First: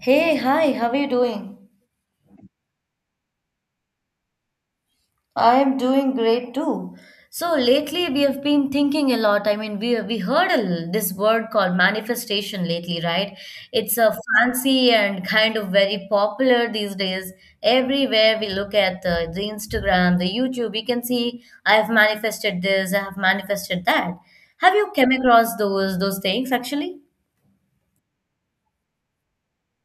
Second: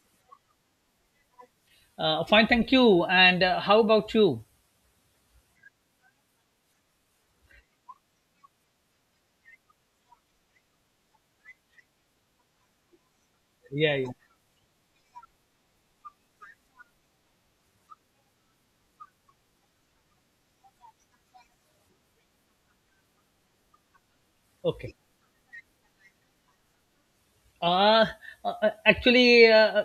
Hey, hi, how are you doing? Fine, thank you. And how about you? I am doing great too. So lately we have been thinking a lot. I mean, we heard this word called manifestation lately, right? Yeah, It's yeah. a fancy and kind of very popular these days. Everywhere we look at the Instagram, the YouTube, we can see I have manifested this, I have manifested that. Have you Okay. come across those things actually? Uh, actually,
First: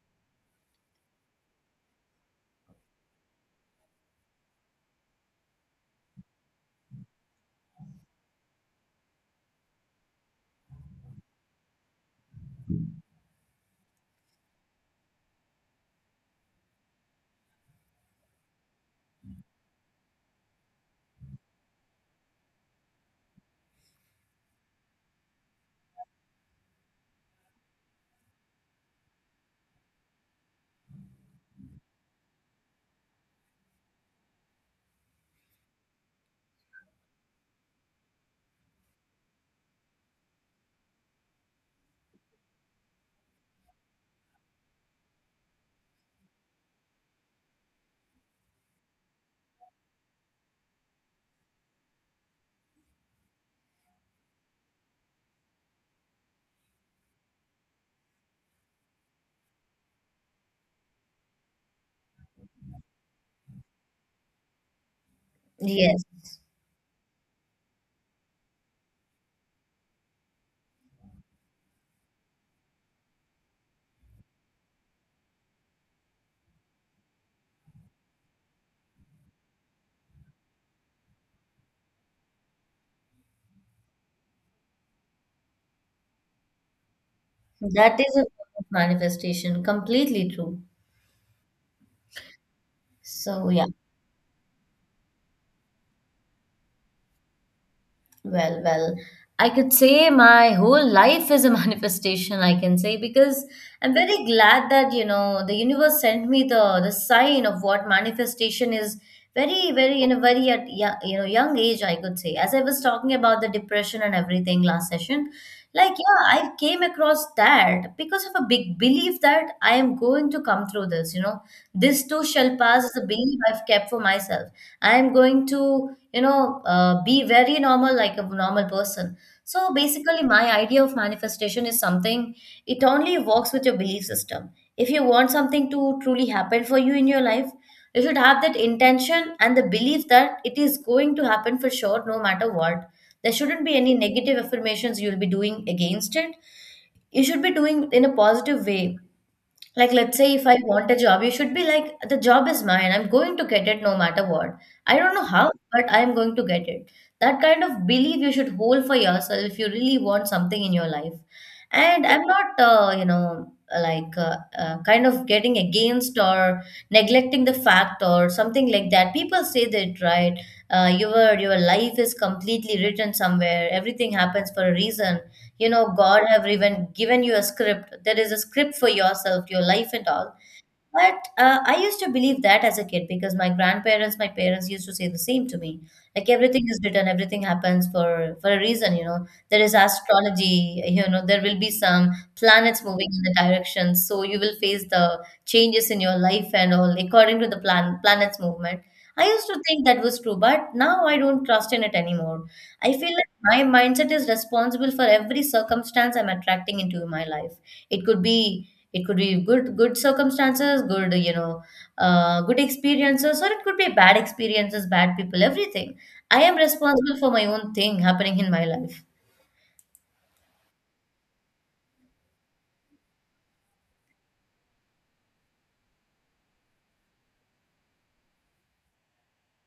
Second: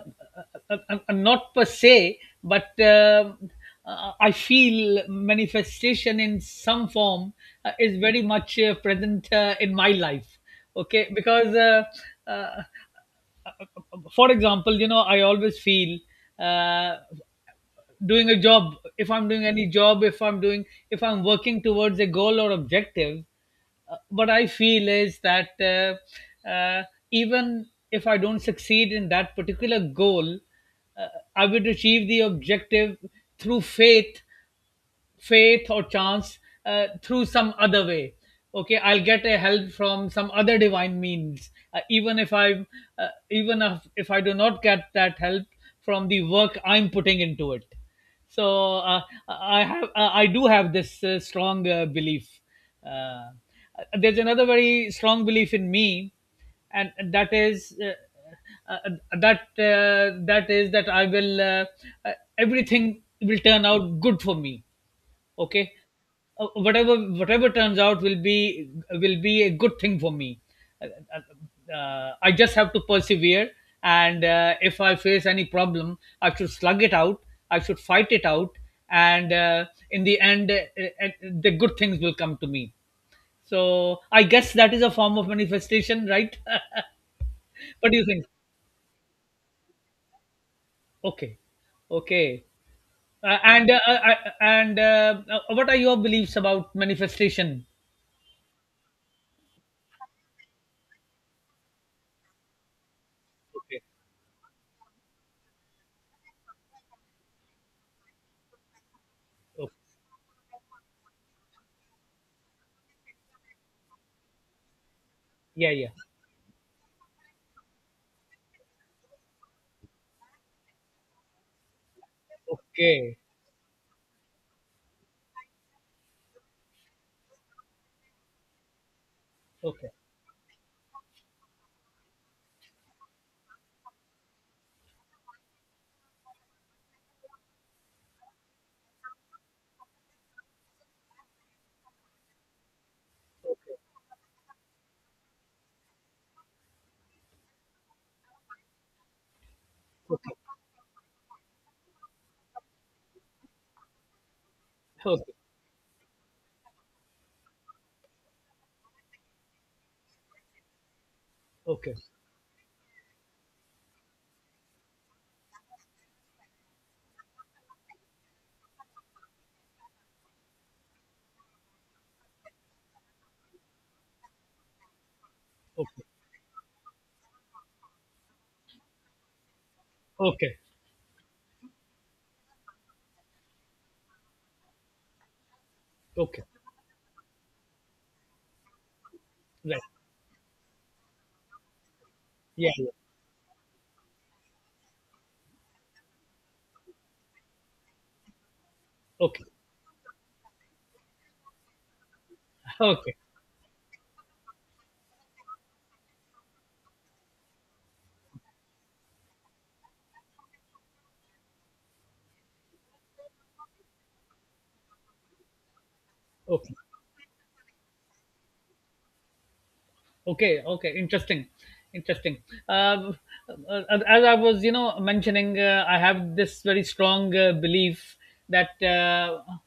not per se, but I feel manifestation in some form is very much present in my life. Okay, because uh, for example, I always feel uh, doing a job, if I'm doing any job if I'm doing if I'm working towards a goal or objective, what I feel is that even if I don't succeed in that particular goal, uh, I would achieve the objective through faith or chance, through some other way. Okay, I'll get a help from some other divine means, even if I do not get that help from the work I'm putting into it. So I do have this strong belief. uh, there's another very strong belief in me, and that is uh, that I will, uh, everything will turn out good for me. Okay. Yes. Whatever turns out will be a good thing for me. uh, I just have to persevere, and if I face any problem, I should slug it out, I should fight it out. And in the end, the good things will come to me. So I guess that is a form of manifestation, right? What do That you is a think? form of manifestation, completely true. Okay. Okay. So yeah. And What are your beliefs about manifestation? Well, I could say my whole life is a manifestation, I can say, because I'm very glad that, you know, the universe sent me the sign of what manifestation is very, Okay. very in a very you know young age, I could say. As I was talking about the depression and everything last session, Yeah, yeah. like yeah, I came across that because of a big belief that I am going to come through this, you know. This too shall pass is a Okay. belief I've kept for myself. I am going to, you know, be very normal like a normal person. So Okay. basically my idea of manifestation is something. It only works with your belief system. If you want something to truly happen for you in your life, you should have that intention and the belief that it is going to happen for sure no matter what. There shouldn't be Okay. any negative affirmations you'll be doing against it. You should be doing in a positive way. Like, let's Okay. say if I want a job, you should be like, the job is mine. I'm going to get it no matter what. I don't Okay. know how, but I'm going to get it. That kind of belief you should hold for yourself if you really want something in your life. Okay. And I'm not, you know, like kind of getting against or neglecting the fact or something like that. People say that, right? Your life is completely written somewhere. Everything happens for a reason. You know, Okay. god have even given you a script. There is a script for yourself, your life, and all. Okay. But I used to believe that as a kid because my grandparents, my parents used to say the same to me. Like Okay. everything is written, everything happens for a reason. You know, there is Right. astrology. You know, there will be some Yeah. planets Yeah. moving in the direction, so you will face the changes in your life and all according to the planets movement. I Okay. used to think that was true, but now I don't trust in it anymore. I feel Okay. like my mindset is responsible for every circumstance I'm attracting into my life. It could be it could be good circumstances, good, you know, good experiences, or it could be bad experiences, bad people, everything. I am Okay. responsible for my own thing happening in my life. Okay, okay, interesting, interesting. Um, as I was, mentioning, I have this very strong belief that uh,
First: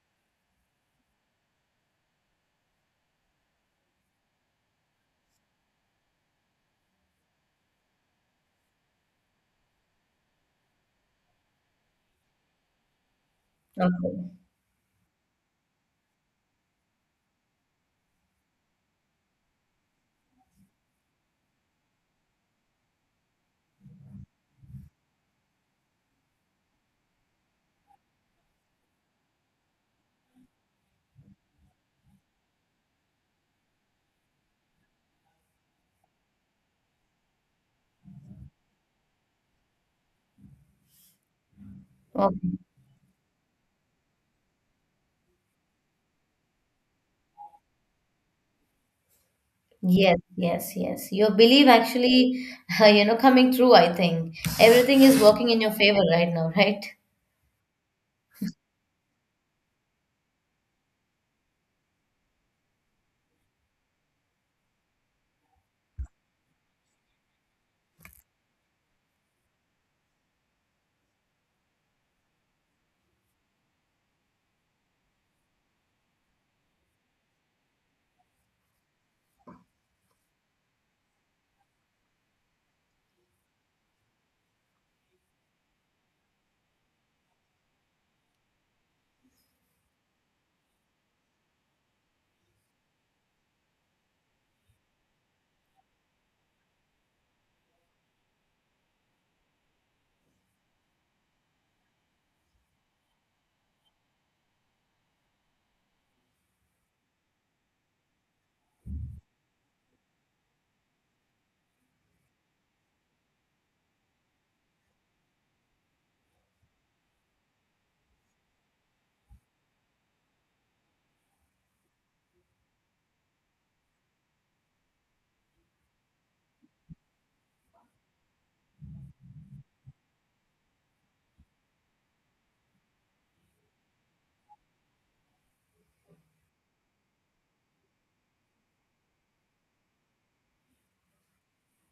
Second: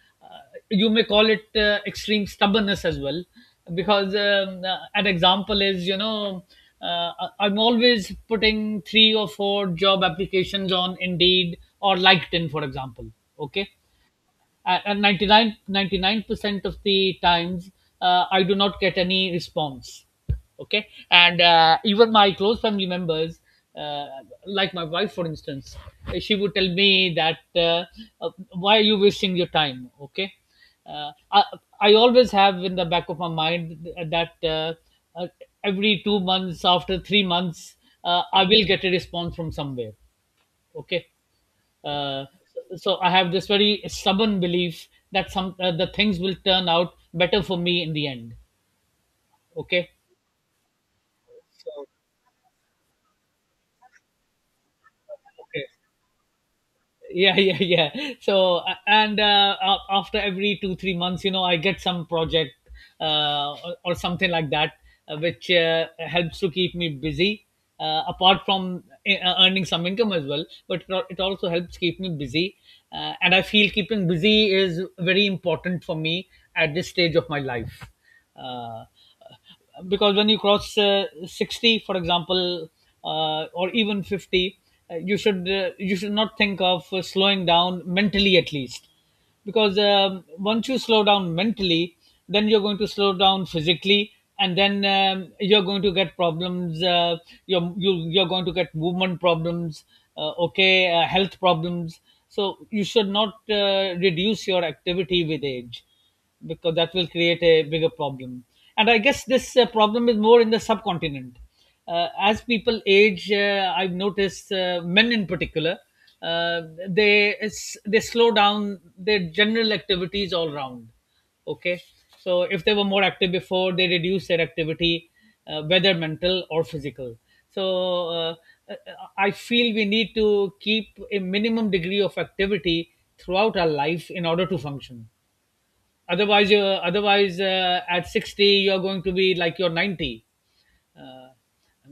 you may call it extreme stubbornness as well, because an example is, I'm always putting three or four job applications on Indeed or LinkedIn, for example. Okay, Okay. and 99.99% of the times I do not get any response. Okay, and even my close family members, uh, like my wife, for instance, she would tell me that why are you wasting your time. Okay, uh, I, I always have in the back of my mind that uh, every 2 months after 3 months I will get a response from somewhere. Okay. uh, Okay. so I have this very stubborn belief that some the things will turn out better for me in the end. Okay. Yes, yes, yes. Your belief So, actually, you know, coming through, I think. Everything is working in okay. your favor right now, right? Yeah. Yeah, yeah. So after every 2 3 months, I get some project, or something like that, which helps to keep me busy, apart from earning some income as well, but it also helps keep me busy. And I feel keeping busy is very important for me at this stage of my life, uh, because when you cross 60, for example, or even 50, you should, not think of slowing down mentally at least, because once you slow down mentally, then you're going to slow down physically. And then you're going to get problems, you're going to get movement problems, okay health problems. So you should not reduce your activity with age, because that will create a bigger problem. And I guess this problem is more in the subcontinent. As people age, I've noticed men in particular, uh, they slow down their general activities all round. Okay, so if they were more active before, they reduce their activity, whether mental or physical. So uh, I feel we need to keep a minimum degree of activity throughout our life in order to function. Otherwise, at 60 you're going to be like you're 90. uh,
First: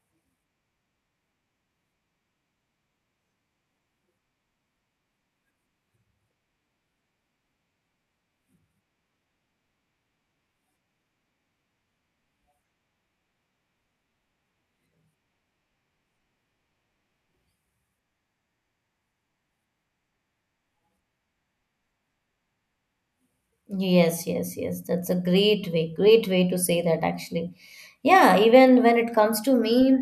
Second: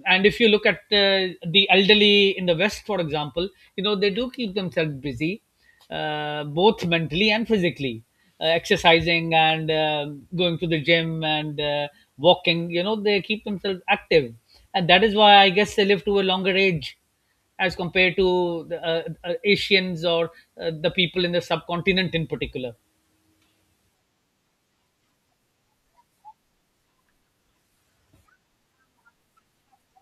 and if you look at the elderly in the west, for example, you know they do keep themselves busy, both mentally and physically, exercising and going to the gym and walking. You know, they keep themselves active, and that is why I guess they live to a longer age as compared to the Asians, or the people in the subcontinent in particular. Yes, yes, yes. That's a great way, great way to say that actually. Yeah, even when it comes to me,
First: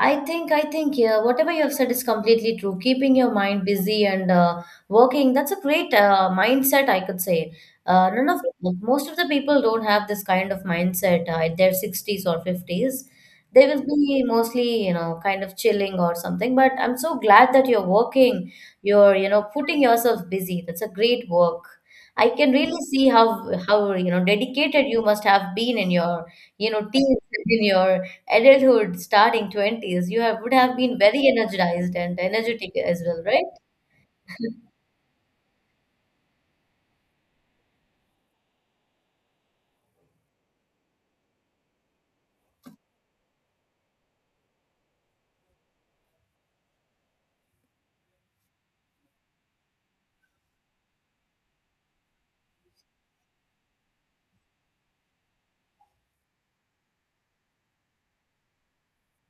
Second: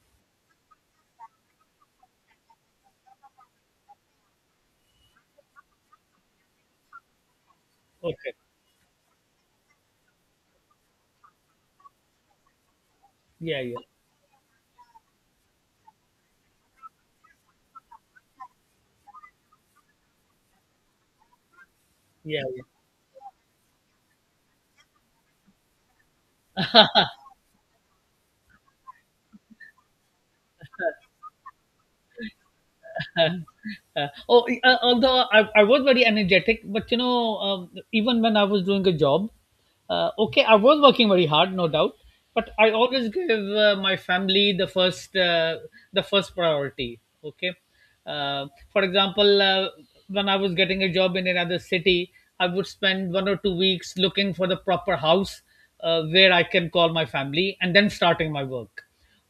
I think, yeah, whatever you have said is completely true. Keeping your mind busy and working, that's a great mindset, I could say. None Okay. of Most of the people don't have this kind of mindset at their 60s or 50s. Yeah, They yeah. will be mostly, you know, kind of chilling or something. But I'm so glad that you're working, you're, you know, putting yourself busy. That's a great work. I Yeah, can yeah. really see how you know dedicated you must have been in your you know teens, in your adulthood, starting twenties. You have would have been very energized and energetic as well, right? Oh, Although I was very energetic, but you know, even when I was doing a job, okay, I was working very hard, no doubt, but I always give my family the first, priority. Okay, uh, for example, when I was getting a job in another city, I would spend one or two weeks looking for the proper house where I can call my family, and then starting my work.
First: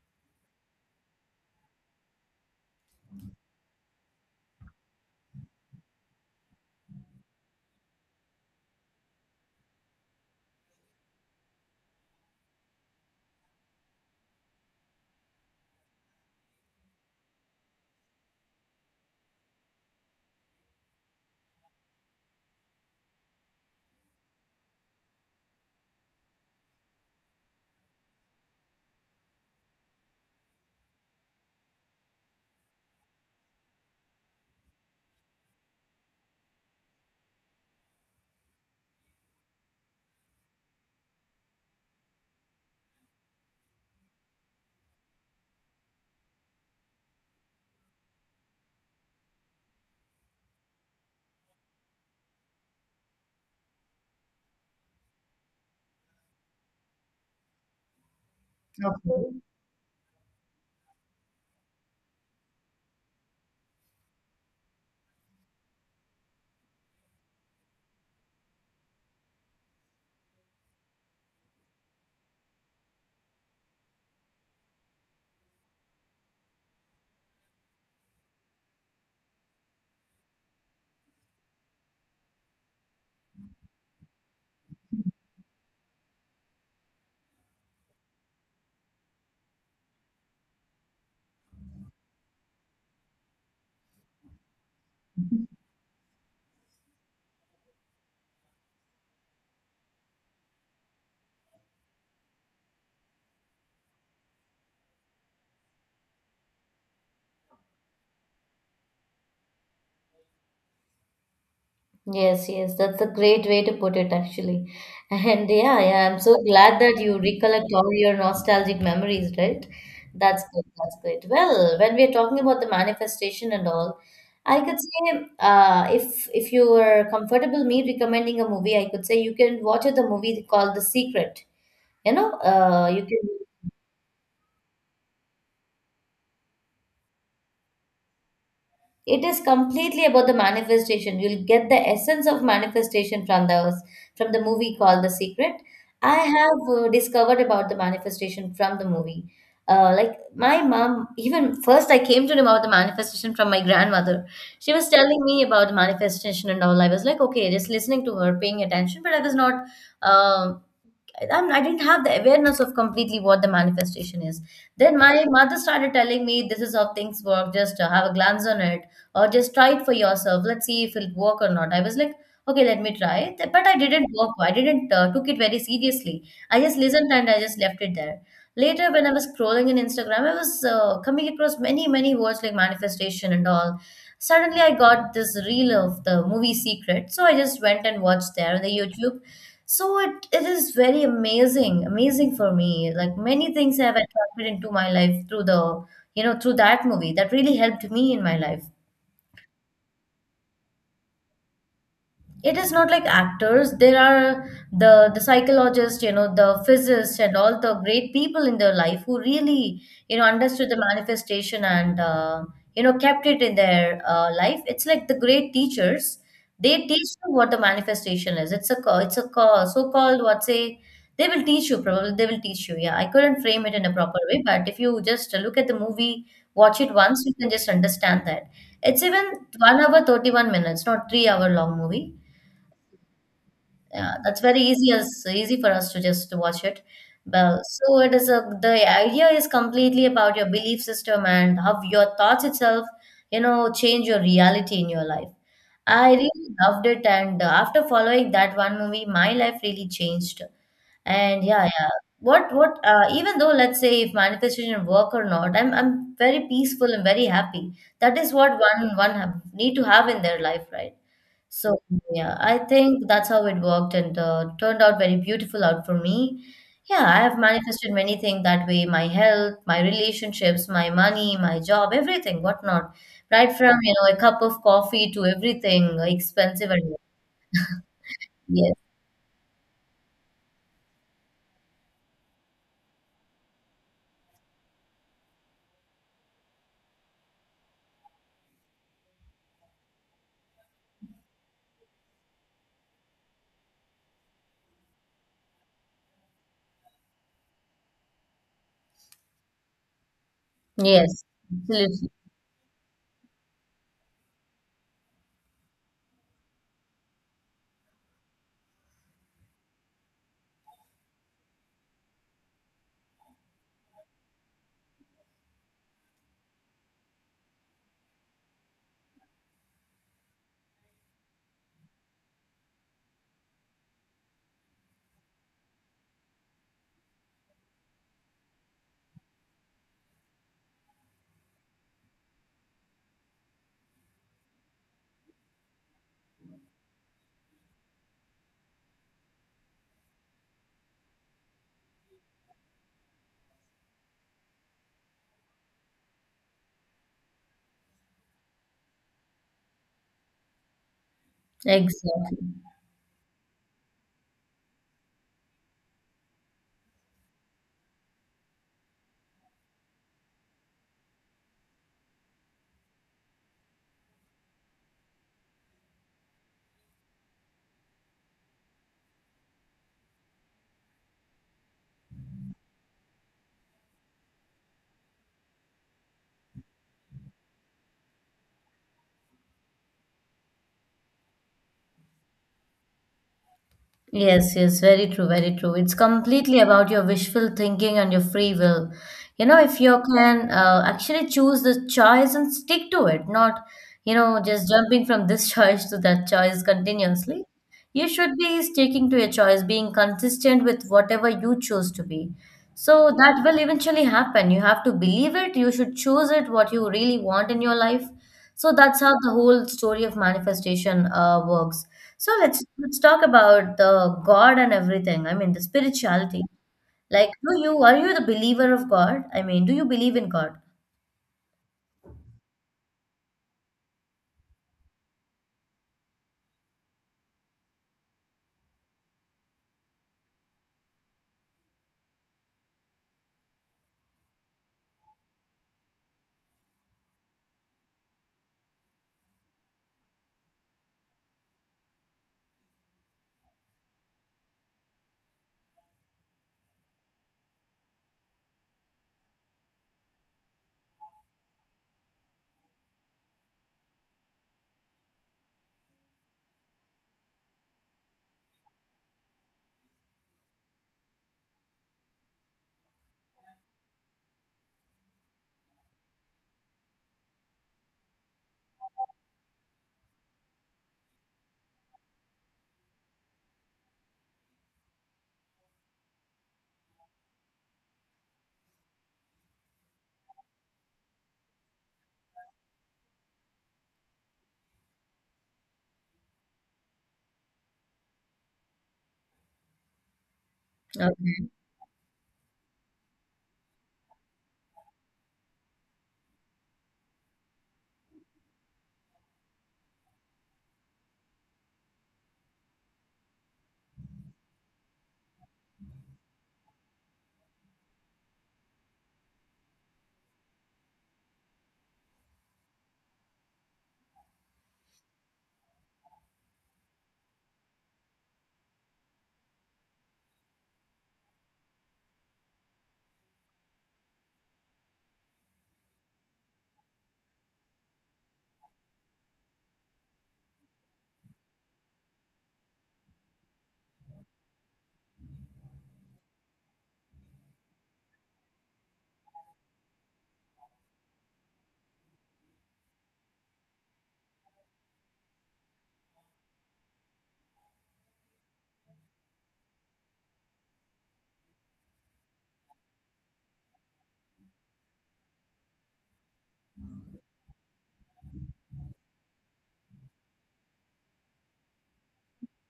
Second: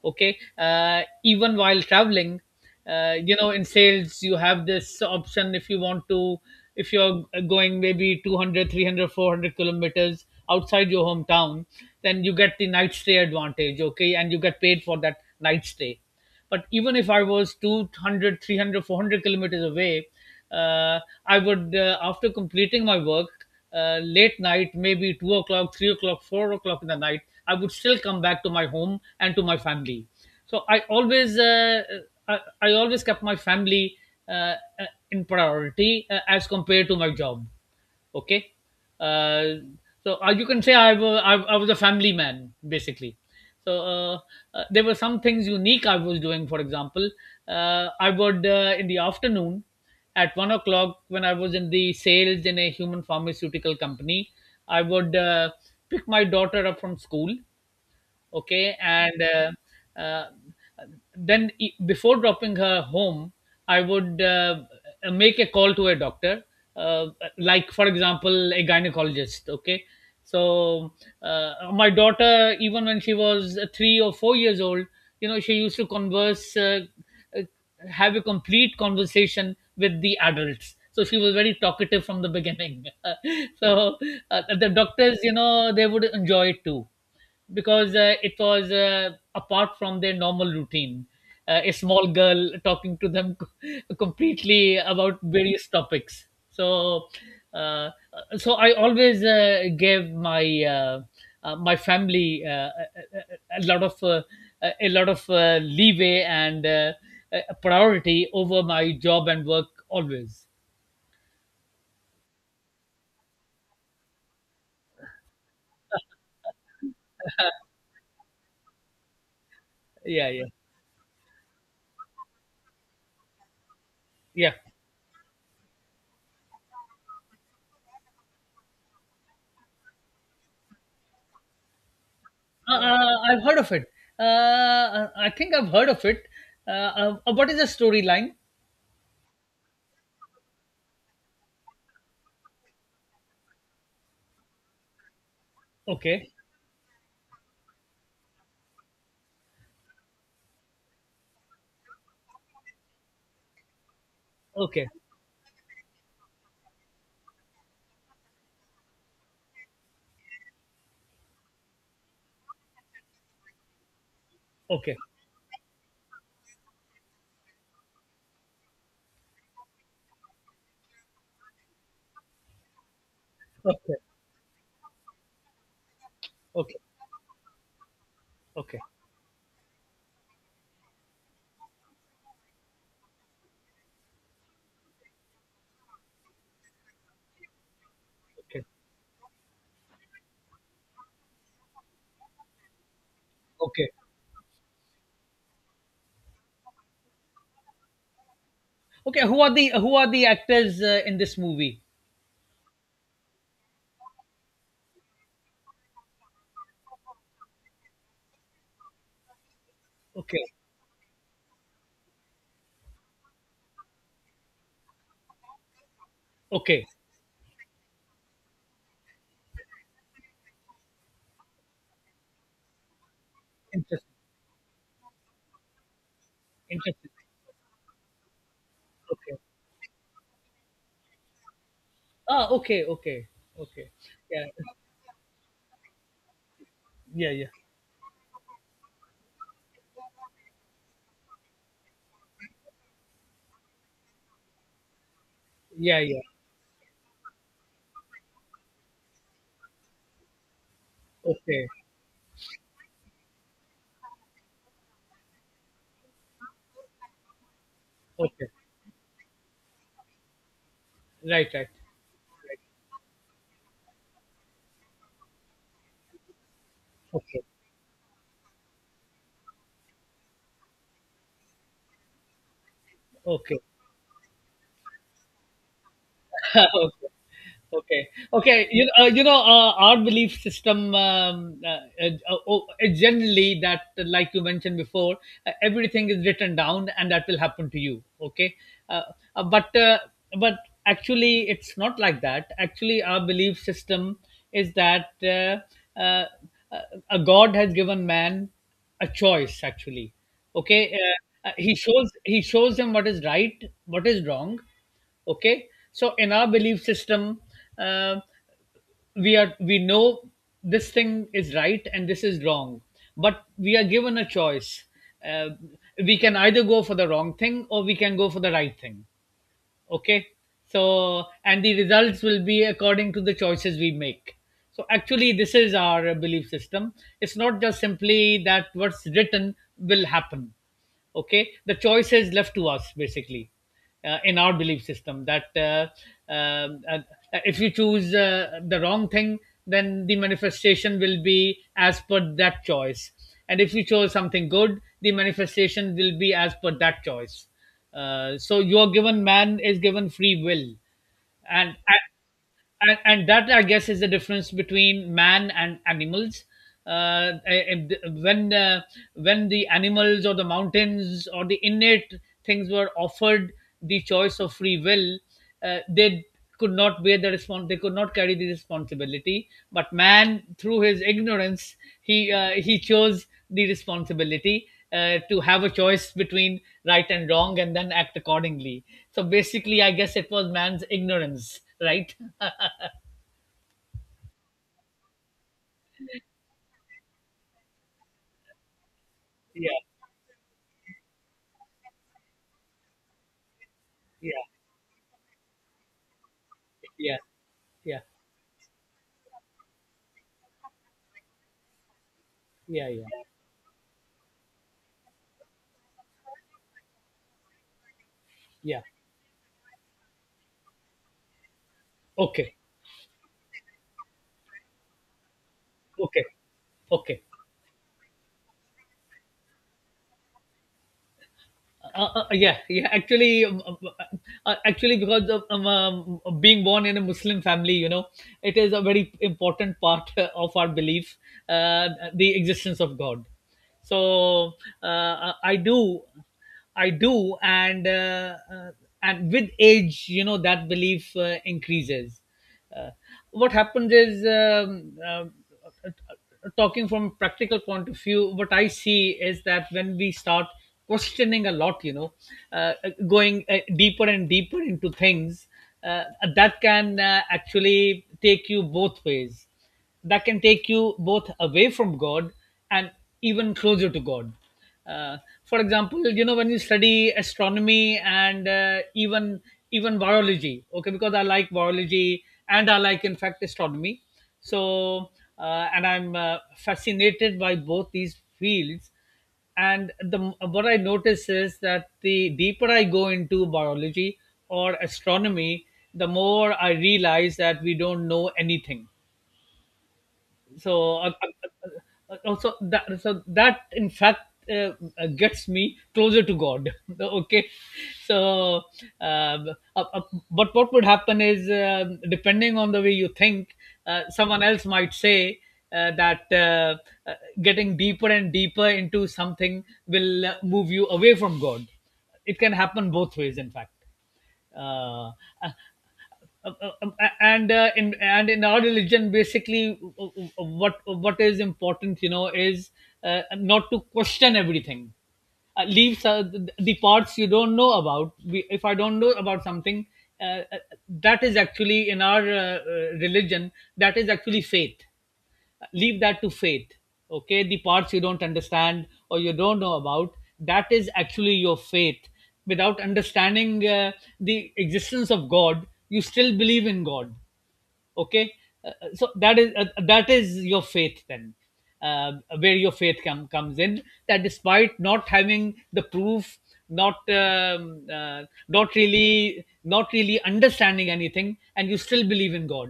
Okay. Even while traveling, you know in sales you have this option. If you want to, if you're going maybe 200 300 400 kilometers outside your hometown, then you get the night stay advantage. Okay, and you get paid for that night stay. But even if I was 200, 300, 400 kilometers away, uh, I would, after completing my work, late night, maybe 2 o'clock, 3 o'clock, 4 o'clock in the night, I would still come back to my home and to my family. So I always I always kept my family uh, uh, in priority as compared to my job. Okay. uh, so you can say I was a family man basically. So there were some things unique I was doing. For example, I would, in the afternoon at 1 o'clock, when I was in the sales in a human pharmaceutical company, I would pick my daughter up from school. Okay, and Okay. Then before dropping her home, I would make a call to a doctor, uh, like for example a gynecologist. Okay. So my daughter, even when she was 3 or 4 years old, you know she used to converse uh, have a complete conversation with the adults. So she was very talkative from the beginning. So the doctors, you know, they would enjoy it too, because it was apart from their normal routine. A small girl talking to them completely about various topics. So, uh, I always gave my family a lot of leeway and a priority over my job and work always. Yes, yes, that's a great way to put it actually. And yeah, yeah, I'm so glad that you recollect all your nostalgic memories, right? Yeah, That's yeah, good, that's great. Well, when we're talking about the manifestation and all, yeah. I could say if you were comfortable me recommending a movie, I could say you can watch the movie called The Secret. You know, you can I've heard of it. I think I've heard of it. What is the storyline? it is completely about the manifestation. You'll get the essence of manifestation from the movie called The Secret. I Okay, have discovered about the manifestation from the movie. Like my mom, even first I came to know about the manifestation from my grandmother. She okay, was telling me about manifestation and all. I was like okay, just listening to her, paying attention, but I was not, um I'm, I didn't have the awareness of completely what the manifestation is. okay, Then my mother started telling me, "This is how things work. Just have a glance on it, or just try it for yourself. Let's see if it'll work or not." I was like, "Okay, let me try it," but I okay, didn't work. I didn't took it very seriously. I just okay, listened and I just left it there. okay, Later, when I was scrolling in Instagram, I was coming across many words like manifestation and all. Suddenly, I got this reel of the movie Secret, so I just went and watched there on okay, the YouTube. So, it is very amazing, amazing for me. Like many things okay, have attracted into my life through the, you know, through that movie that really helped me in my life. okay. Who are the actors in this movie? It is not like actors. There are the psychologists, you know, the physicists and all the great people in their life who really, you know, Okay, understood the manifestation and you know kept it in their life. It's like the great teachers, they okay, teach you what the manifestation is. It's so-called what say, they will teach you probably, they will teach you. Yeah, I couldn't frame it in a interesting, proper way, but if you just look at the movie, watch it interesting. once, you can just understand that. It's even Okay. 1 hour 31 minutes, not 3-hour long movie. Ah, okay, okay, okay. Yeah, that's Yeah, very easy, as easy for us to just watch it. yeah, yeah, But so it is a the idea is completely about your belief system and how your thoughts itself, you know, change your reality in your life. yeah, I yeah. really loved it, and after following that one movie, my life really changed. And yeah, Okay, yeah. What even though, let's say if manifestation work or not, I'm very peaceful and very happy. That is okay. what one have, need to have in their life, right? Right, right. So yeah, I think that's how it worked and turned out very beautiful out for me. Yeah, I have Okay, manifested many things that way, my health, my relationships, my money, my job, everything, whatnot. Right okay, from, you know, a cup of coffee to everything expensive okay. and Okay, okay. yes. Our belief system, oh, generally, like you mentioned before, everything is written down and that will happen to you. Okay, uh, but but actually it's not like that. Actually, our belief system is that uh, uh, a God has given man a choice. Actually, okay, Yes, he absolutely. shows he shows him what is right, what is wrong. Okay, so in our belief system, uh, we know this thing is right and this is wrong, but we are given a choice. uh, we can either go for the wrong thing or we can go for the right thing. Okay, so and the results will be according to the choices we make. So actually this is our belief system. It's not just simply that what's written will happen. Okay, the choice is left to us basically, in our belief system, that um, uh, if you choose the wrong thing, then the manifestation will be as per that choice. And if you chose something good, the manifestation will be as per that choice. So you are given man is given free will, and Exactly. and that I guess is the difference between man and animals. And when uh, when the animals or the mountains or the innate things were offered the choice of free will, they could not bear the response, they could not carry the responsibility. But man, through his ignorance, he chose the responsibility to have a choice between right and wrong and then act accordingly. So basically I guess it was man's ignorance, right. Yes, yes, very true, very true. It's completely about your wishful thinking and your free will. You know, Yeah, if you can actually choose the choice and stick to it, not, you yeah, know, just jumping from this choice to that choice yeah, continuously, yeah, you should be sticking to your choice, being consistent with whatever you choose to be. yeah, yeah, So that will eventually happen. You have to believe it, you should choose it, what you really want in your life. So yeah. that's how the whole story of manifestation works. So Okay, let's talk about the God and everything. I mean the okay, spirituality. okay. Like, do you are you the believer of God? I mean, do you believe in God? Yeah, yeah. Because of being born in a Muslim family, you know, it is a very important part of our belief, uh, the existence of God. So uh, uh, I do, I do, and and with age, you know, that belief increases. Uh, what happens is Talking from a practical point of view, what I see is that when we start questioning a lot, you know, uh, going deeper and deeper into things, uh, that can actually take you both ways. That can take you both away from God and even closer to God. Uh, for example, you know, when you study astronomy and even even biology. Okay, because I like biology and I like in fact astronomy. So and I'm fascinated by both these fields. And the what I notice is that the deeper I go into biology or astronomy, the more I realize that we don't know anything. so uh, Okay, uh, uh, also that, so that in fact uh, uh, gets me closer to God. Okay, so uh, uh, uh, but what would happen is, depending on the way you think, someone else might say that uh, getting deeper and deeper into something will move you away from God. It can happen both ways in fact. Uh, uh, and In and in our religion basically, what is important, you know, is not to question everything. Leave the parts you don't know about. If I don't know about something, uh, uh, that is actually in our religion, that is actually faith. Leave that to fate. Okay, the parts you don't understand or you don't know about, that is actually your faith. Without understanding the existence of God, you still believe in God. Okay. So that is, that is your faith then, uh, where your faith comes in. That despite not having the proof, not um, uh, not really, not really understanding anything, and you still believe in God.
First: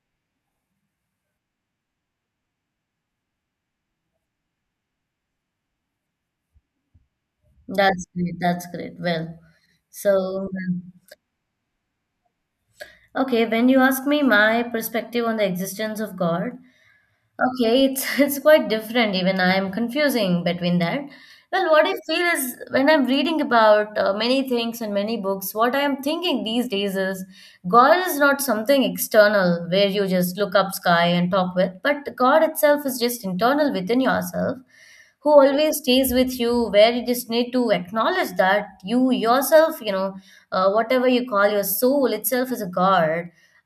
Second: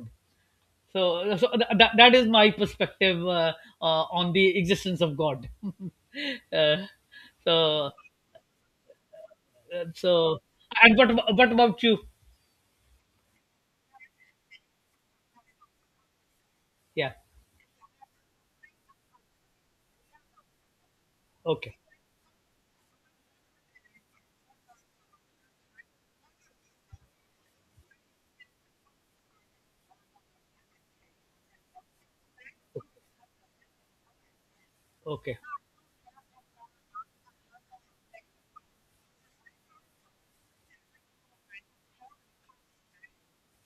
So that is my perspective on the existence of God. uh, so that's great. That's great. Well, so so and what about you? okay, when you ask me my perspective on the existence of God, Yeah. okay, it's it's quite different. Even I am confusing between that. Well, Okay, what I feel is when I'm reading about many things and many books, what I am thinking these days is God is not something external where you just look up sky and talk with, but God itself is just internal within yourself, who okay, always stays with you, where you just need to acknowledge that you yourself, you know, whatever you call your soul itself is a god.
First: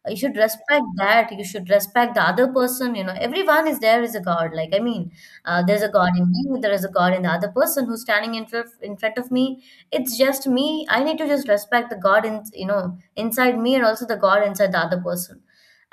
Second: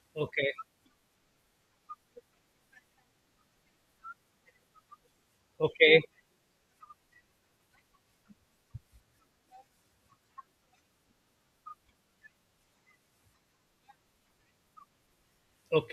You should okay, respect that. You should respect the other person. You know, everyone is there is a god, like I mean, there's a okay, god in you, there is a god in the other person who's standing in front of me. It's just me, I need to just respect the god in, you know, inside me, and also the god inside the other person.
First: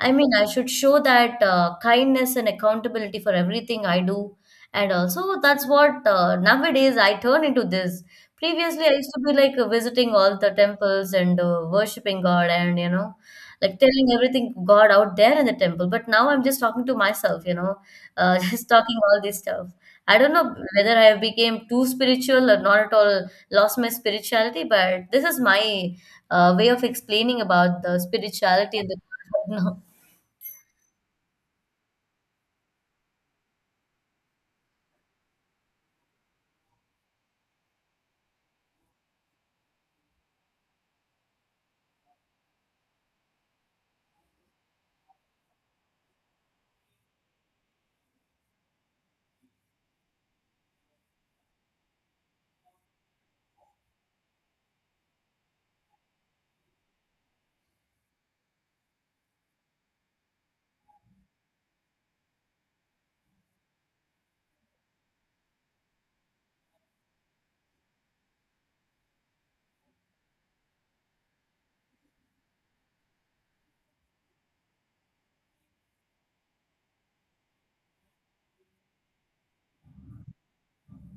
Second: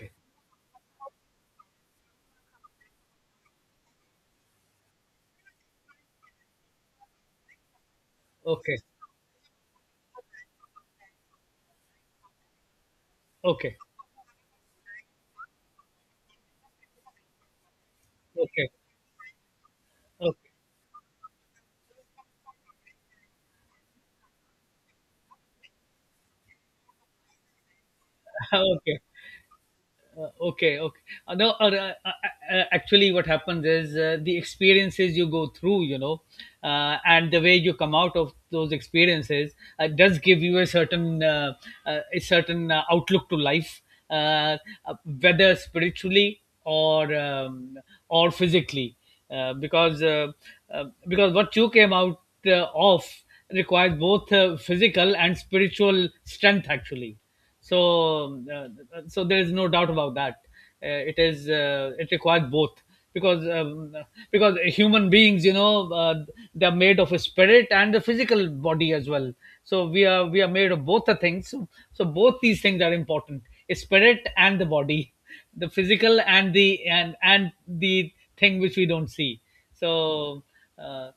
I mean, I should show that kindness and accountability for everything I do. And also, that's what nowadays I turn into this. okay, Previously, I used to be like visiting all the temples and worshipping God, and, you know, okay, like telling everything God out there in the temple. But now I'm just talking to myself, okay, just okay, talking all this stuff. I don't okay. know whether I became too spiritual or not at all, lost my spirituality, but this is my way of explaining about the spirituality and Okay. the. Okay, okay. No, actually, What happens is, the experiences you go through, you know, and the way you come out of those experiences does give you a certain outlook to life, uh, uh, whether spiritually or physically, uh, because uh, because what you came out of requires both physical and spiritual strength, actually. So uh, so there is no doubt about that. It is, it requires both, because um, because human beings, you know, they are made of a spirit and the physical body as well. So we are made of both the things. So both these things are important: a spirit and the body, the physical and the thing which we don't see. so uh,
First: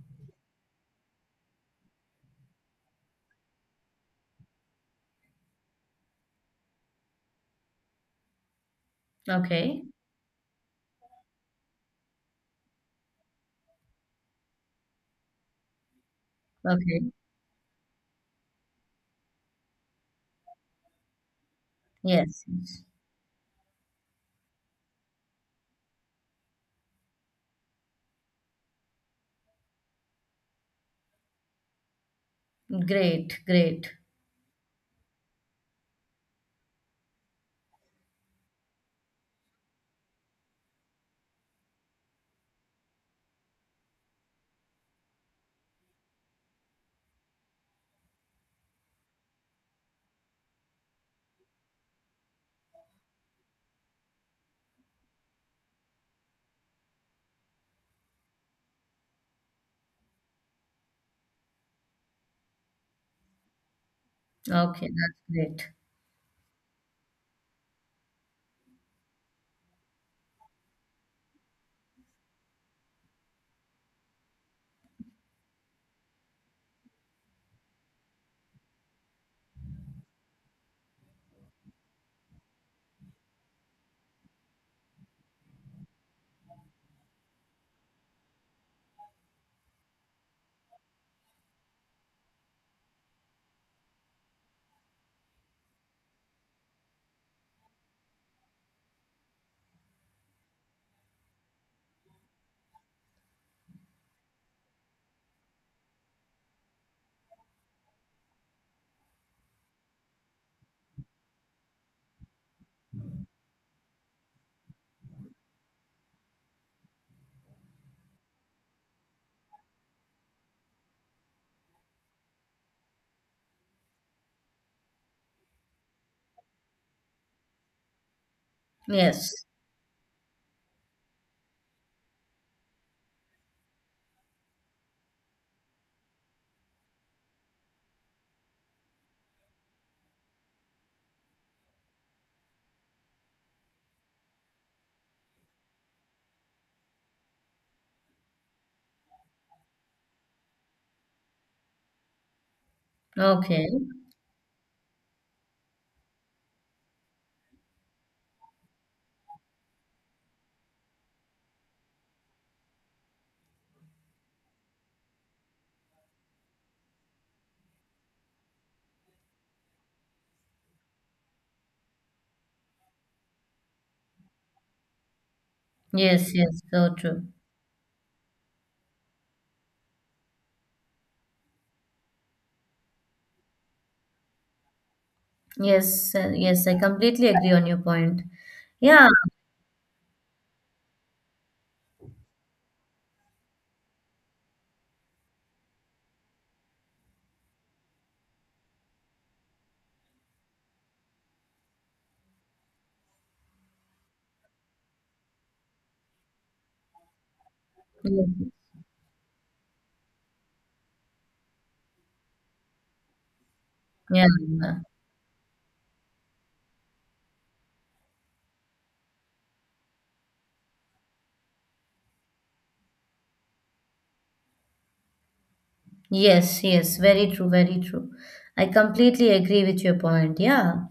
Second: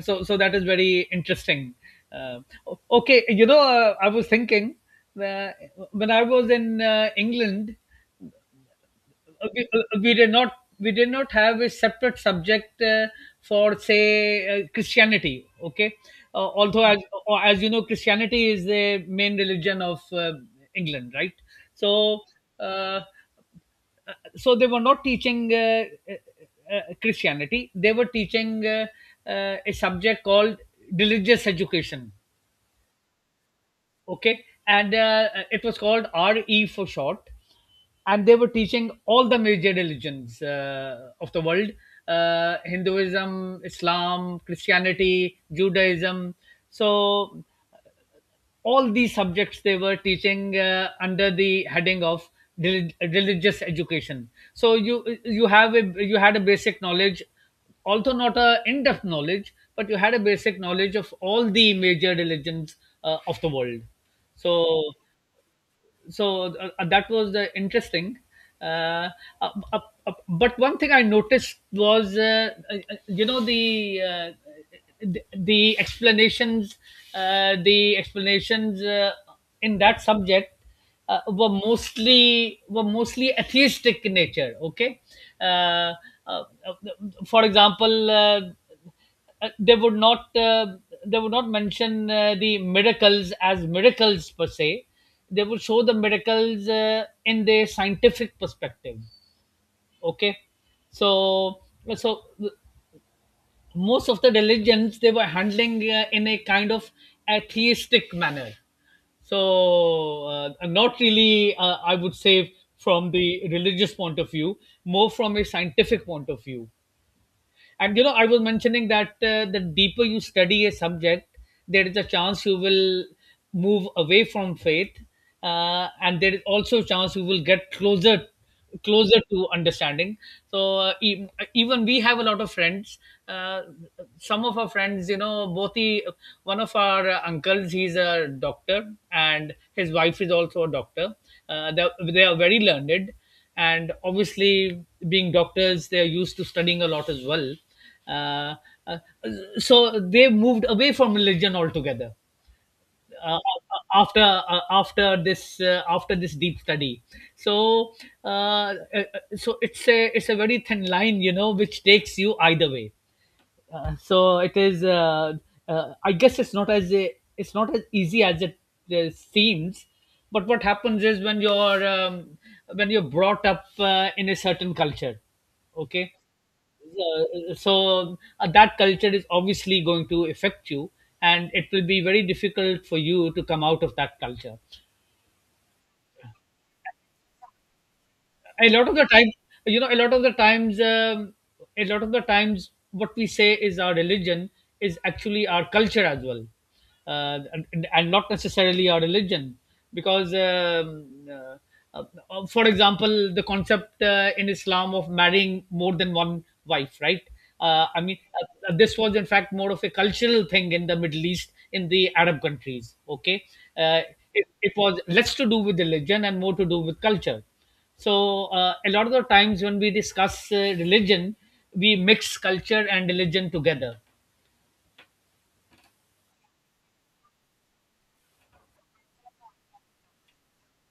so so that is very interesting. uh, okay, you know, I was thinking uh, when I was in England, No. Okay. we did not, we did not have a separate subject for say Christianity. Okay, although as, Okay. or as you know, Christianity is the main religion of England, right? so Yes. uh, so they were not teaching uh, Christianity, they were teaching a subject called religious education. Great. Great. Okay, and it was called RE for short, and they were teaching all the major religions of the world: Hinduism, Islam, Christianity, Judaism. So all these subjects they were teaching under the heading of religious education. So you had a basic knowledge, although not a in-depth knowledge, but you had a basic knowledge of all the major religions of the world. so Okay, that's great. so uh, uh, that was interesting. Uh, uh, uh, but one thing I noticed was, you know, the explanations, the explanations in that subject were mostly, were mostly atheistic in nature. Okay, uh, uh, uh, for example. They would not they would not mention the miracles as miracles per se, they would show the miracles in their scientific perspective. Okay, so so most of the religions they were handling in a kind of atheistic manner. So not really, I would say, from the religious point of view, more from a scientific point of view. And you know, I was mentioning that the deeper you study a subject, there is a chance you will move away from faith, and there is also a chance you will get closer, closer Yes. to understanding. So even we have a lot of friends. Uh, some of our friends, you know, both the, one of our uncles, he's a doctor, and his wife is also a doctor. They are very learned, and obviously being doctors they are used to studying a lot as well. uh, uh, so they moved away from religion altogether Okay. after after this, after this deep study. So uh, uh, so it's a, it's a very thin line, you know, which takes you either way. So it is uh, uh, I guess it's not as a, it's not as easy as it seems. But what happens is when you're brought up in a certain culture. Okay, Yes, yes, so true. so that culture is obviously going to affect you, and it will be very difficult for you to come out of that culture Yes, yes, I completely agree on your point. a lot of the Yeah, time. You know, a lot of the times what we say is our religion is actually our culture as well, and not necessarily our religion. Because um, uh, uh, for example, the concept in Islam of marrying more than one wife, right? I mean, this was in fact more of a cultural thing, in the Middle East, in the Arab countries. Okay, uh, yeah, it yeah. was less to do with religion and more to do with culture. So a lot of the times when we discuss religion, we mix culture and religion together. Yes, yes, very true, very true. I completely agree with your point. Yeah.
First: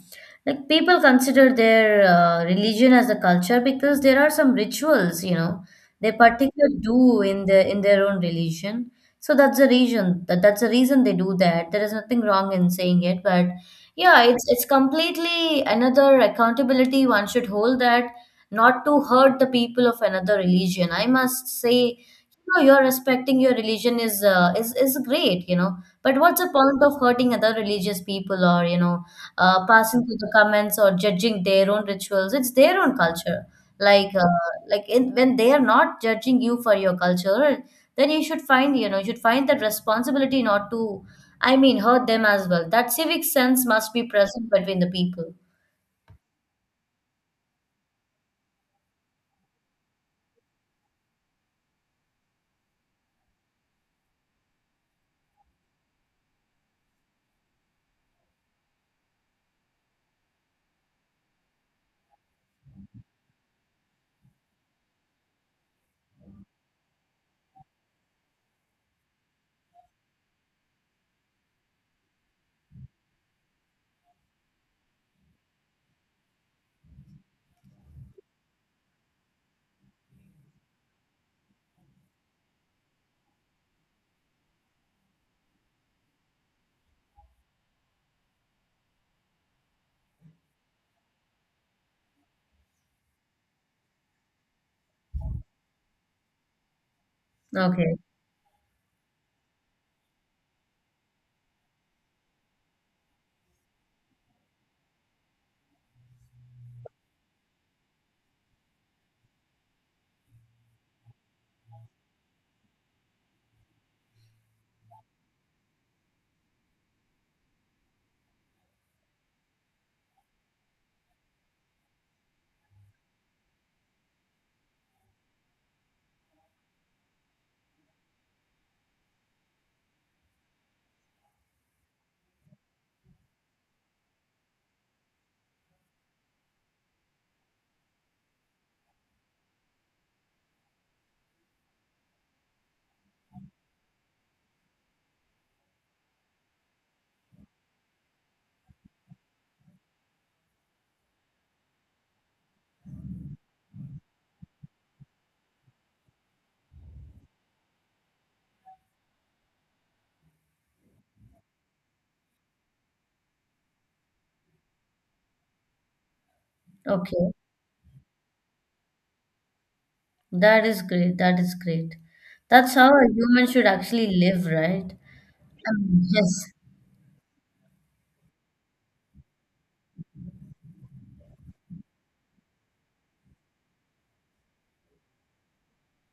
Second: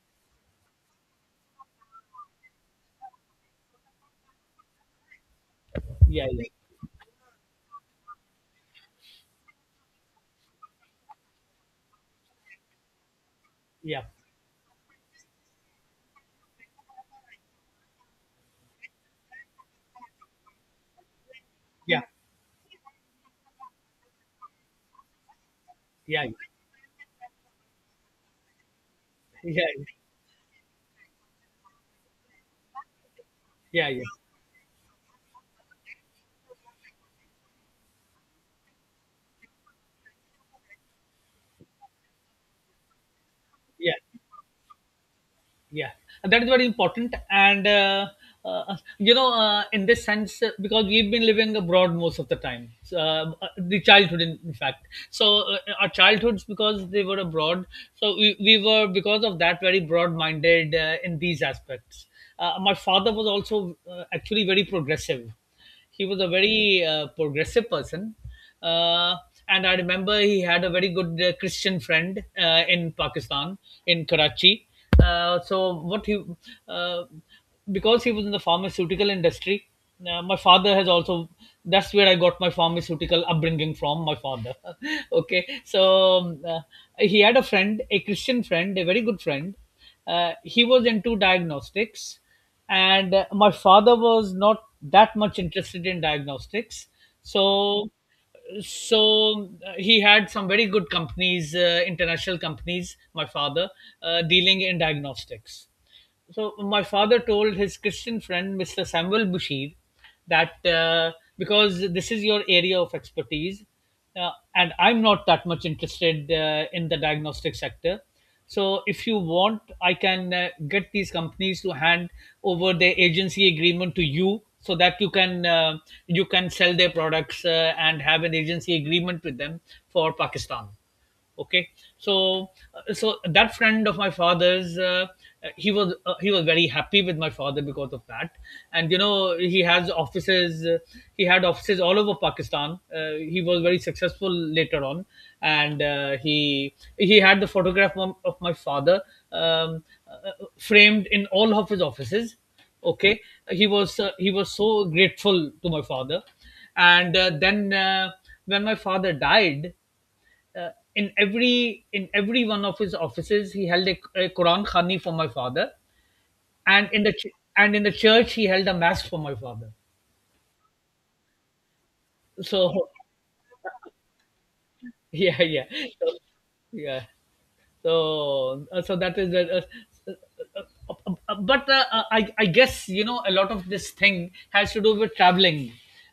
Like people consider their religion as a culture because there are some rituals, they Yeah, particularly do in their own religion. So that's the reason they do that. There is nothing wrong in saying it, but yeah, yeah, it's completely another accountability one should hold that not to hurt the people of another religion. I must say yeah, no, you're respecting your religion is great, But yeah, yeah, what's the point of hurting other religious people or, yeah, yeah, passing through the comments or judging their own rituals? It's their own culture. yeah, yeah. Like uh, like in, when they are not judging you for your culture, then you should find, you should find that responsibility not to, I mean, hurt them as well. That civic sense must Yeah. be present between the people. Yeah, and that is very important. And you know, in this sense, because we've been living abroad most of the time, the childhood, in fact, our childhoods, because they were abroad, so we were because of that very broad minded in these aspects. My father was also actually very progressive, he was a very progressive person. uh, and I remember he had a very good Christian friend in Pakistan, in Karachi. So what he uh, because he was in the pharmaceutical industry, my father has also, that's where I got my pharmaceutical upbringing from, my father. Okay, so um, uh, he had a friend, a Christian friend, a very good friend. He was into diagnostics, and my father was not that much interested in diagnostics. so Okay, so uh, he had some very good companies, international companies, my father, dealing in diagnostics. So my father told his Christian friend, Mr. Samuel Bushir, that because this is your area of expertise, and I'm not that much interested in the diagnostic sector. So, if you want, I can get these companies to hand over their agency agreement to you, so that you can sell their products and have an agency agreement with them for Pakistan. Okay. So that friend of my father's, he was very happy with my father because of that. And he had offices all over Pakistan. He was very successful later on. And he had the photograph of my father, um, uh, framed in all of his offices. Okay. He was so grateful to my father. And then when my father died, uh, in every one of his offices he held a quran khani for my father. And okay. And in the church he held a mass for my father. That is great. That is great. So. That's how a human should actually live, right? Yeah, yeah. Um, So, yes, yeah. So that is the uh, but I guess a lot of this thing has to do with traveling.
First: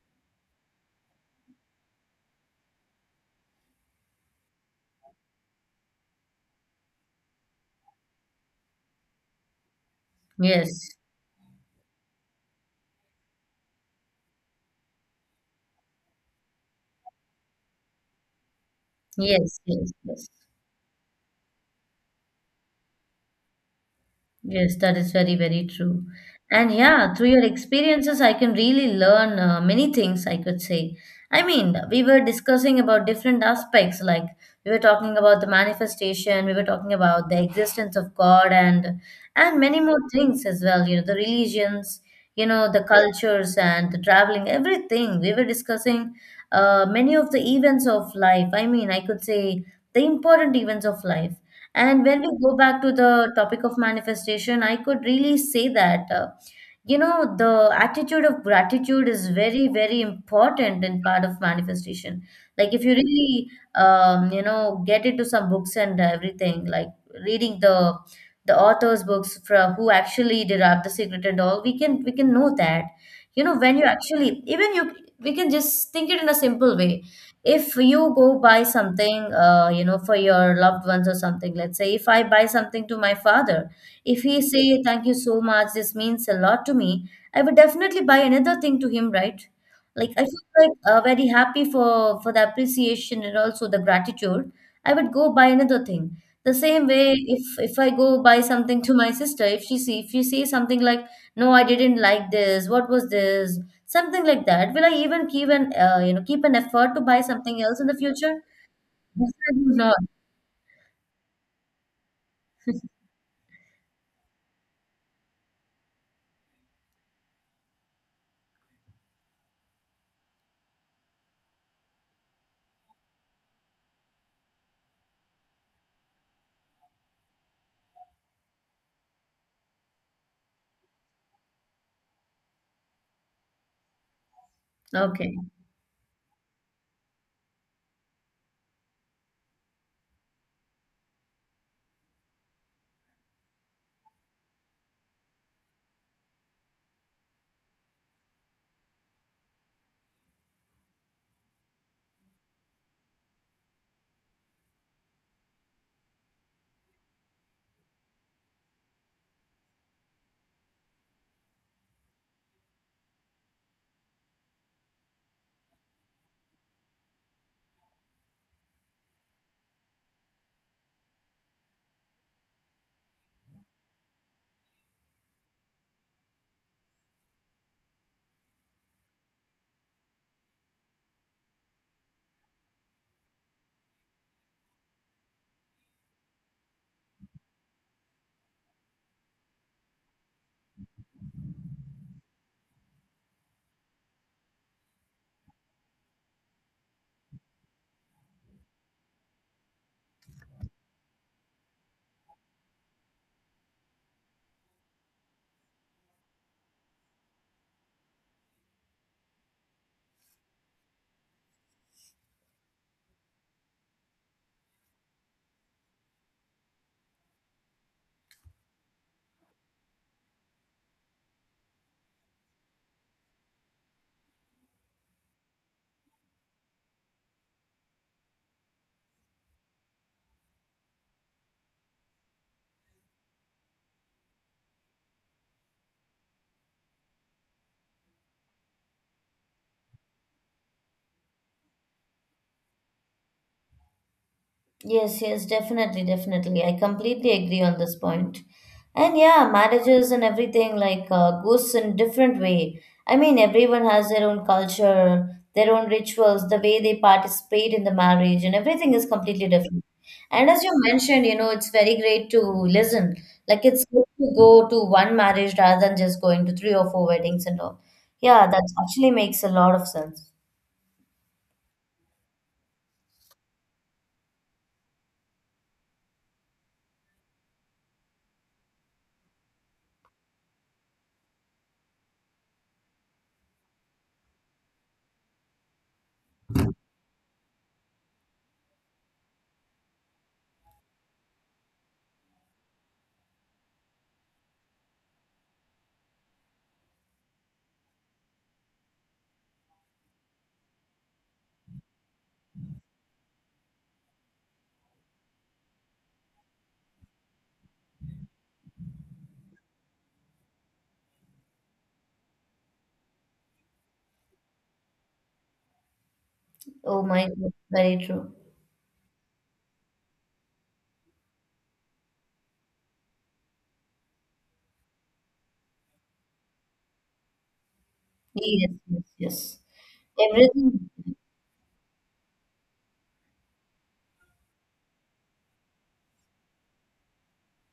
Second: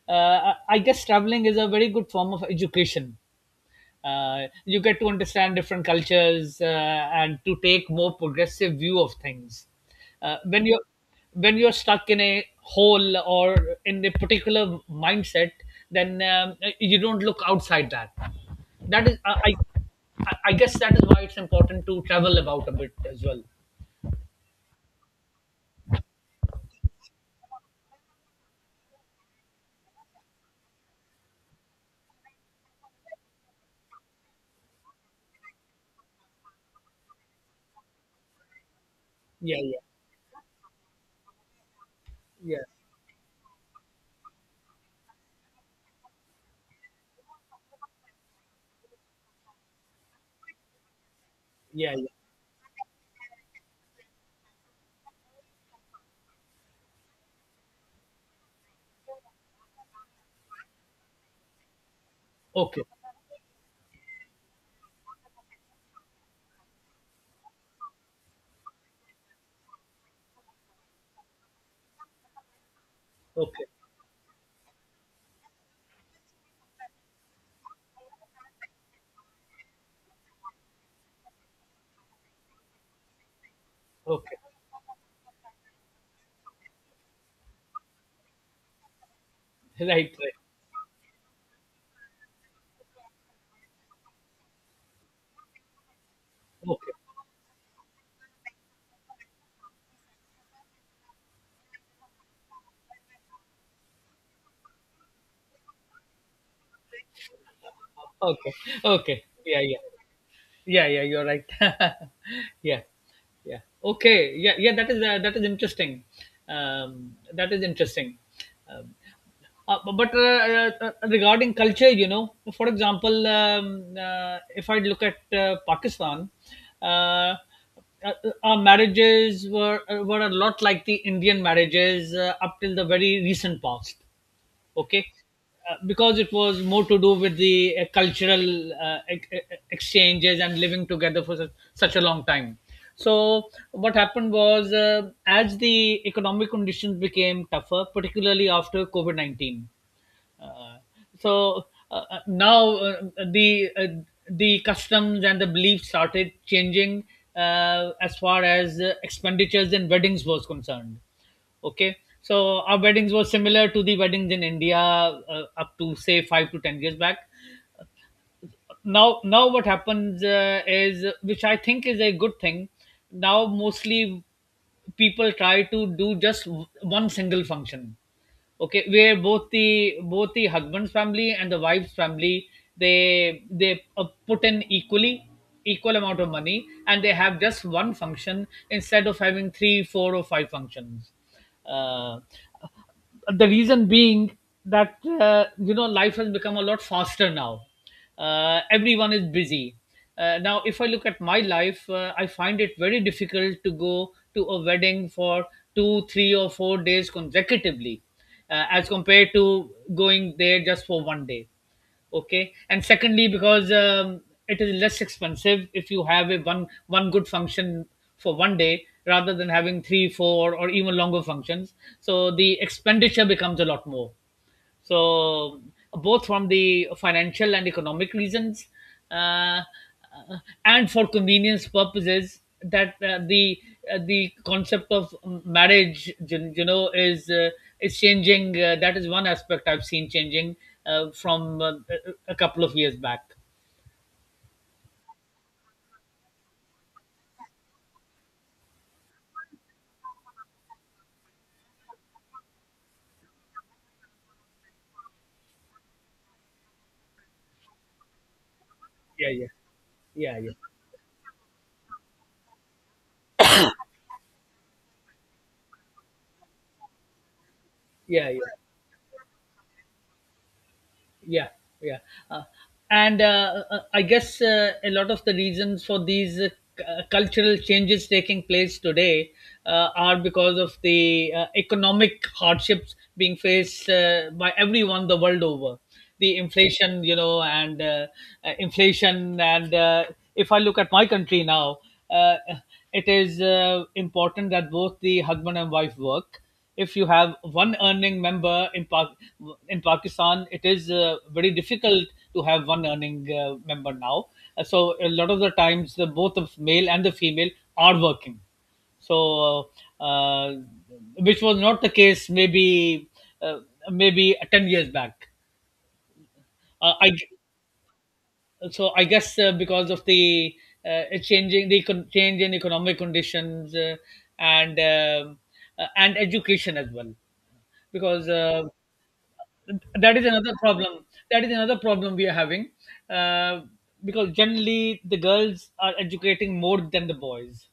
I guess traveling is a very good form of education. You get to understand different cultures and to take more progressive view of things. When you're yes, when you're stuck in a hole or in a particular mindset, then you don't look outside that. that is I, yes, yes, yes. I i guess that is why it's important to travel about a bit as well. Yes, that is very, very true. And yeah, through your experiences, I can really learn many things, I could say. I mean, we were discussing about different aspects, like we were talking about the manifestation, we were talking about the existence of God and Yeah, and many yeah. more things as well, the religions, Yeah, the cultures and the traveling, everything. We were discussing many of the events of life. I mean, I could say the important events of life. yeah, And yeah. when we go back to the topic of manifestation, I could really say that, the attitude of gratitude is very, very important in part of manifestation. Like if Okay. you really, get into some books and everything, like reading the authors' books from who actually derived the secret and all, we can know that Okay, when you actually even you we can just think it in a simple way. If you go buy something for your loved ones or something, let's say if I buy something to my father, if okay. he say thank you so much, this means a lot to me, I would definitely buy another thing to him, right? Like Right, I right. feel like very happy for the appreciation and also the gratitude. I would go buy another thing the same Okay, way, if I go buy something to my sister, if she says something like, no, I didn't like this, what was this. Something like that. Will I even keep an effort to buy something else in the future? okay, okay. Yeah, Definitely yeah. not. Yeah, yeah. You're right. Yeah, yeah. Okay. Yeah, yeah, that is interesting. That is interesting. Um, uh, bu- but uh, uh, uh, regarding culture, you know, for example, if I look at Pakistan, uh, our marriages were a lot like the Indian marriages up till the very recent past. Okay. Okay. Because it was more to do with the cultural exchanges and living together for such, such a long time. So what happened was, as the economic conditions became tougher particularly after COVID-19. Uh, so uh, now the uh, the customs and the beliefs started changing as far as expenditures in weddings was concerned. Okay, so our weddings were similar to the weddings in India up to say 5 to 10 years back. Now what happens is, which I think is a good thing, now mostly people try to do just one single function. Okay, where both the husband's family and the wife's family, they put in equally equal amount of money, and they have just one function instead of having three four or five functions. uh, the reason being that, life has become a lot faster now. Everyone is busy. Now, if I look at my life, I find it very difficult to go to a wedding for 2, 3, or 4 days consecutively, as compared to going there just for one day. Okay, and secondly, because it is less expensive if you have a one good function for one day rather than having three, four, or even longer functions. So the expenditure becomes a lot more, so both from the financial and economic reasons, uh, uh, and for convenience purposes, that the concept of marriage is changing. That is one aspect I've seen changing from a couple of years back. Yes, yes, definitely, definitely. I completely agree on this point. And yeah, marriages and everything like goes in different way. I mean, everyone has their own culture, their own rituals, the way they participate in the marriage, and everything is Yeah, completely yeah. different. Yeah, And yeah. as you mentioned, it's very great to listen. Like it's good to go to one marriage rather than just going to three or four weddings and all. Yeah, Yeah, yeah. that actually makes a lot of sense. Yeah, yeah. uh, and I guess a lot of the reasons for these cultural changes taking place today are because of the economic hardships being faced by everyone the world over. The inflation, and inflation, and if I look at my country now, uh, it is important that both the husband and wife work. If you have one earning member in Pakistan, it is very difficult to have one earning member now. So a lot of the times, the both the male and the female are working. So, uh, uh, which was not the case maybe, uh, maybe 10 years back. Oh I my God, very true. So I guess because of the change in economic conditions and um and education as well, because. Uh, Yes, yes, yes. that is another Everything. problem that is another problem we are having, uh, because generally the girls are educating more than the boys.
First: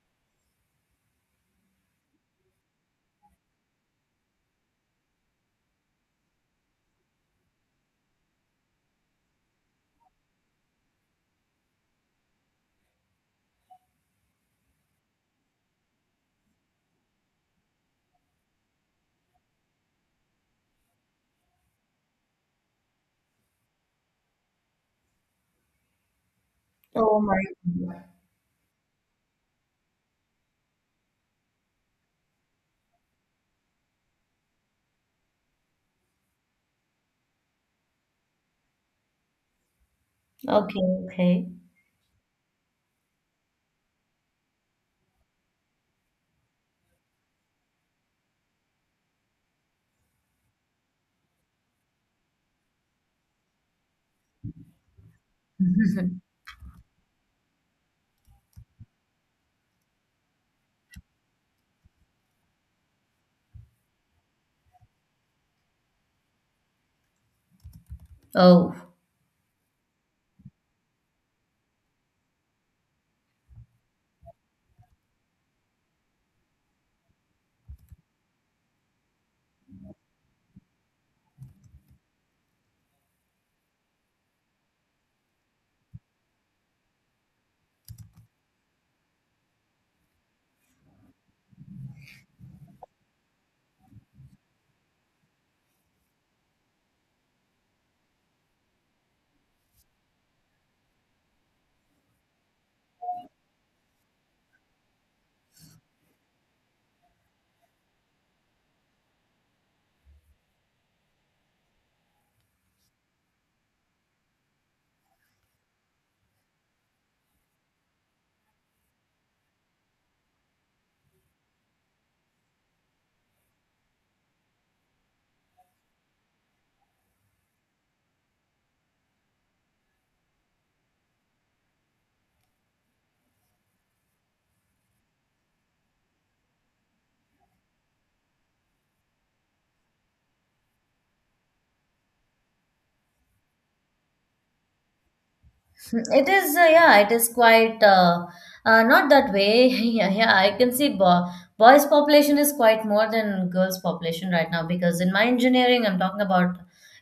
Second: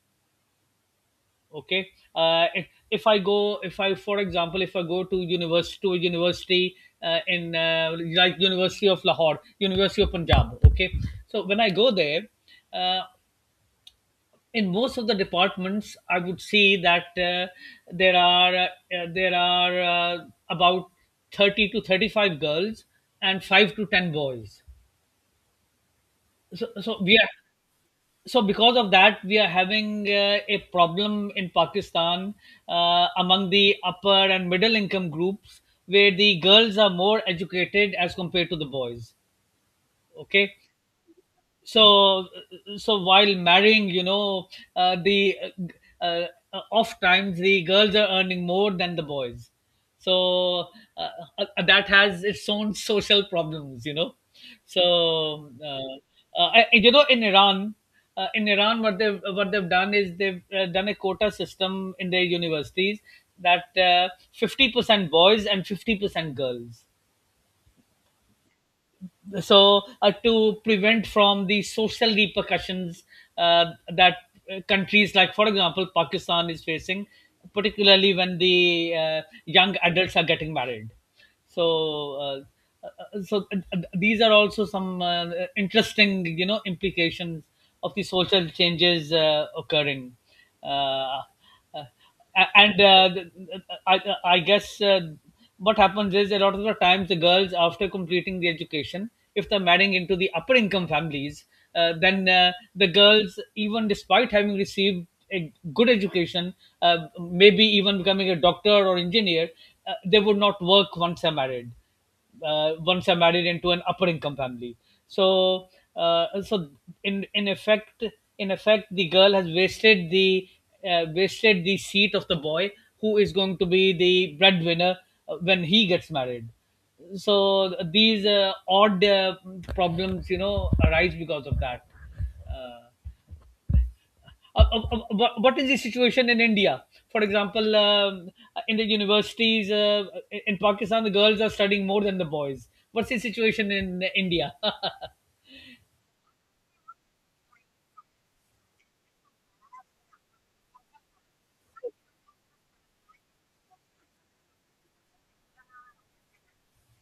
Okay. Uh, if, if i go if i for example, if I go to a university, in, like, University of Lahore, University of Punjab. Okay, so when I go there, uh, in most of the departments I would see that there are uh, there are about 30 to 35 girls and 5 to 10 boys. so, so we Oh are my. God. so because of that we are having a problem in Pakistan, among the upper and middle income groups where the girls are more educated as compared to the boys. Okay. Okay, okay. So so while marrying, the uh, uh, off times the girls are earning more than the boys. So uh, that has its own social problems. so uh, uh, I, you know, in Iran, what they've done is, they've done a quota system in their universities, that 50% boys and 50% girls. Oh, So to prevent from the social repercussions uh, that countries like, for example, Pakistan is facing, particularly when the young adults are getting married. So uh, uh, so uh, these are also some interesting, implications of the social changes occurring. Uh, uh, uh, A- and uh, I guess, what happens is, a lot of the times, the girls after completing the education, if they're marrying into the upper income families, then the girls, even despite having received a good education, maybe even becoming a doctor or engineer, they would not work once they're married, once I'm married into an upper income family. So so in in effect in effect, the girl has wasted the, seat of the boy who is going to be the breadwinner when he gets married. So these odd problems arise because of that. Uh, what is the situation in India? For example, in the universities in Pakistan, the girls are studying more than the boys. What's the situation in India? it is, yeah, it is quite not that way. Yeah, yeah, I can see boys' population is quite more than girls' population right now because in my engineering, I'm talking about,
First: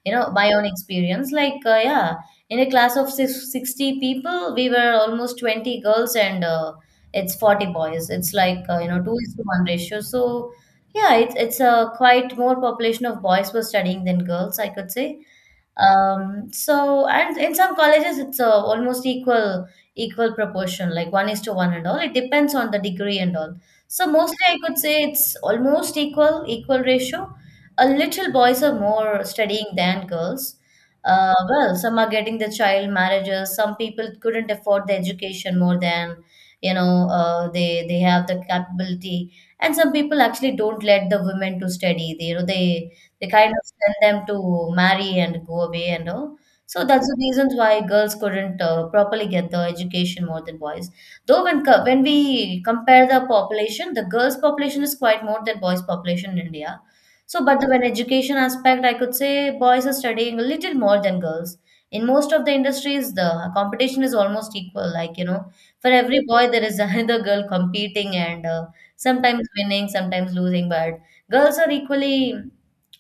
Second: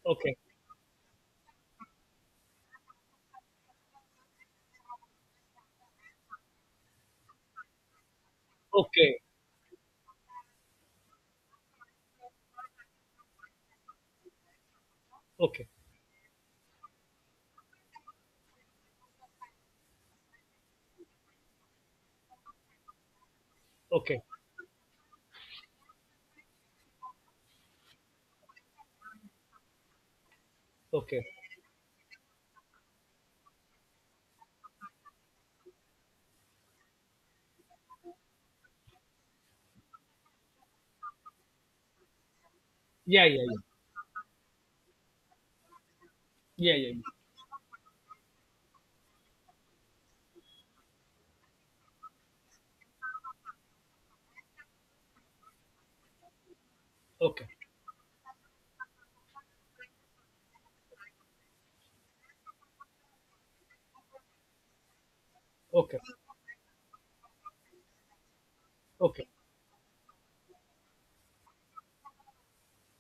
Okay, my own experience. Like, yeah, in a class of 60 people, we were almost 20 girls and it's 40 boys. It's like, two okay, is to one ratio. So, yeah, it's a quite more population of boys were studying than girls, I could say. okay, So and in some colleges it's almost equal proportion, like one is to one and all, it depends on the degree and all. So okay, mostly I could say it's almost equal ratio. A little boys are more studying than girls. okay. Well, some are getting the child marriages, some people couldn't afford the education more than they have the capability, and some people actually don't let the women to study, they you know Yeah, they yeah, kind of send them to marry and go away and all. yeah, yeah, So yeah. Yeah. that's the reasons why girls couldn't properly get the education more than boys. Though when when we compare the population, the girls' population is quite more than boys' population in India. So, Okay, but when education aspect, I could say boys are studying a little more than girls. In most of the industries, the competition is almost equal. Like for okay, every boy there is another girl competing, and okay, sometimes winning, sometimes losing. But girls are equally,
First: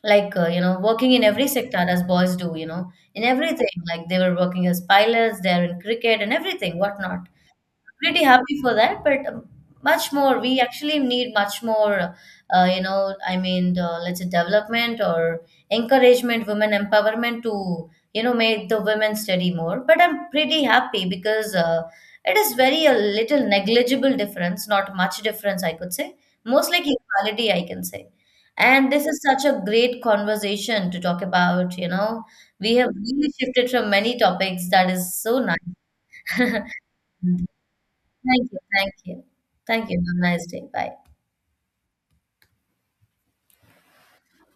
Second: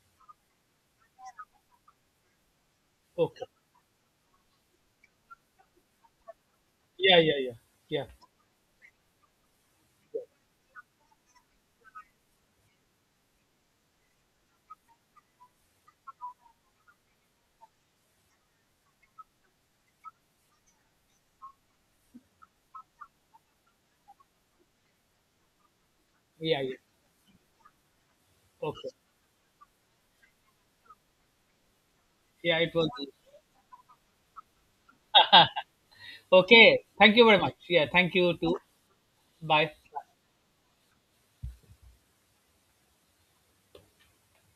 like working in every sector as boys do, in okay. everything, like they were working as pilots, they're in cricket and everything, Yeah, whatnot. yeah, yeah, yeah, Pretty happy for that, but much more we actually need, much more, I mean, let's say development or encouragement, women empowerment to make the women study more. But I'm pretty happy because it is very a little negligible difference, not much difference, I could say. yeah, Most yeah. like equality, I can say. And Okay, this is such a great conversation to talk about, yeah, it we was have really shifted from many topics, that is so nice. okay. Thank you very much. Yeah, thank you Thank too. you. Thank you. Bye. Thank you. Have a nice day. Bye.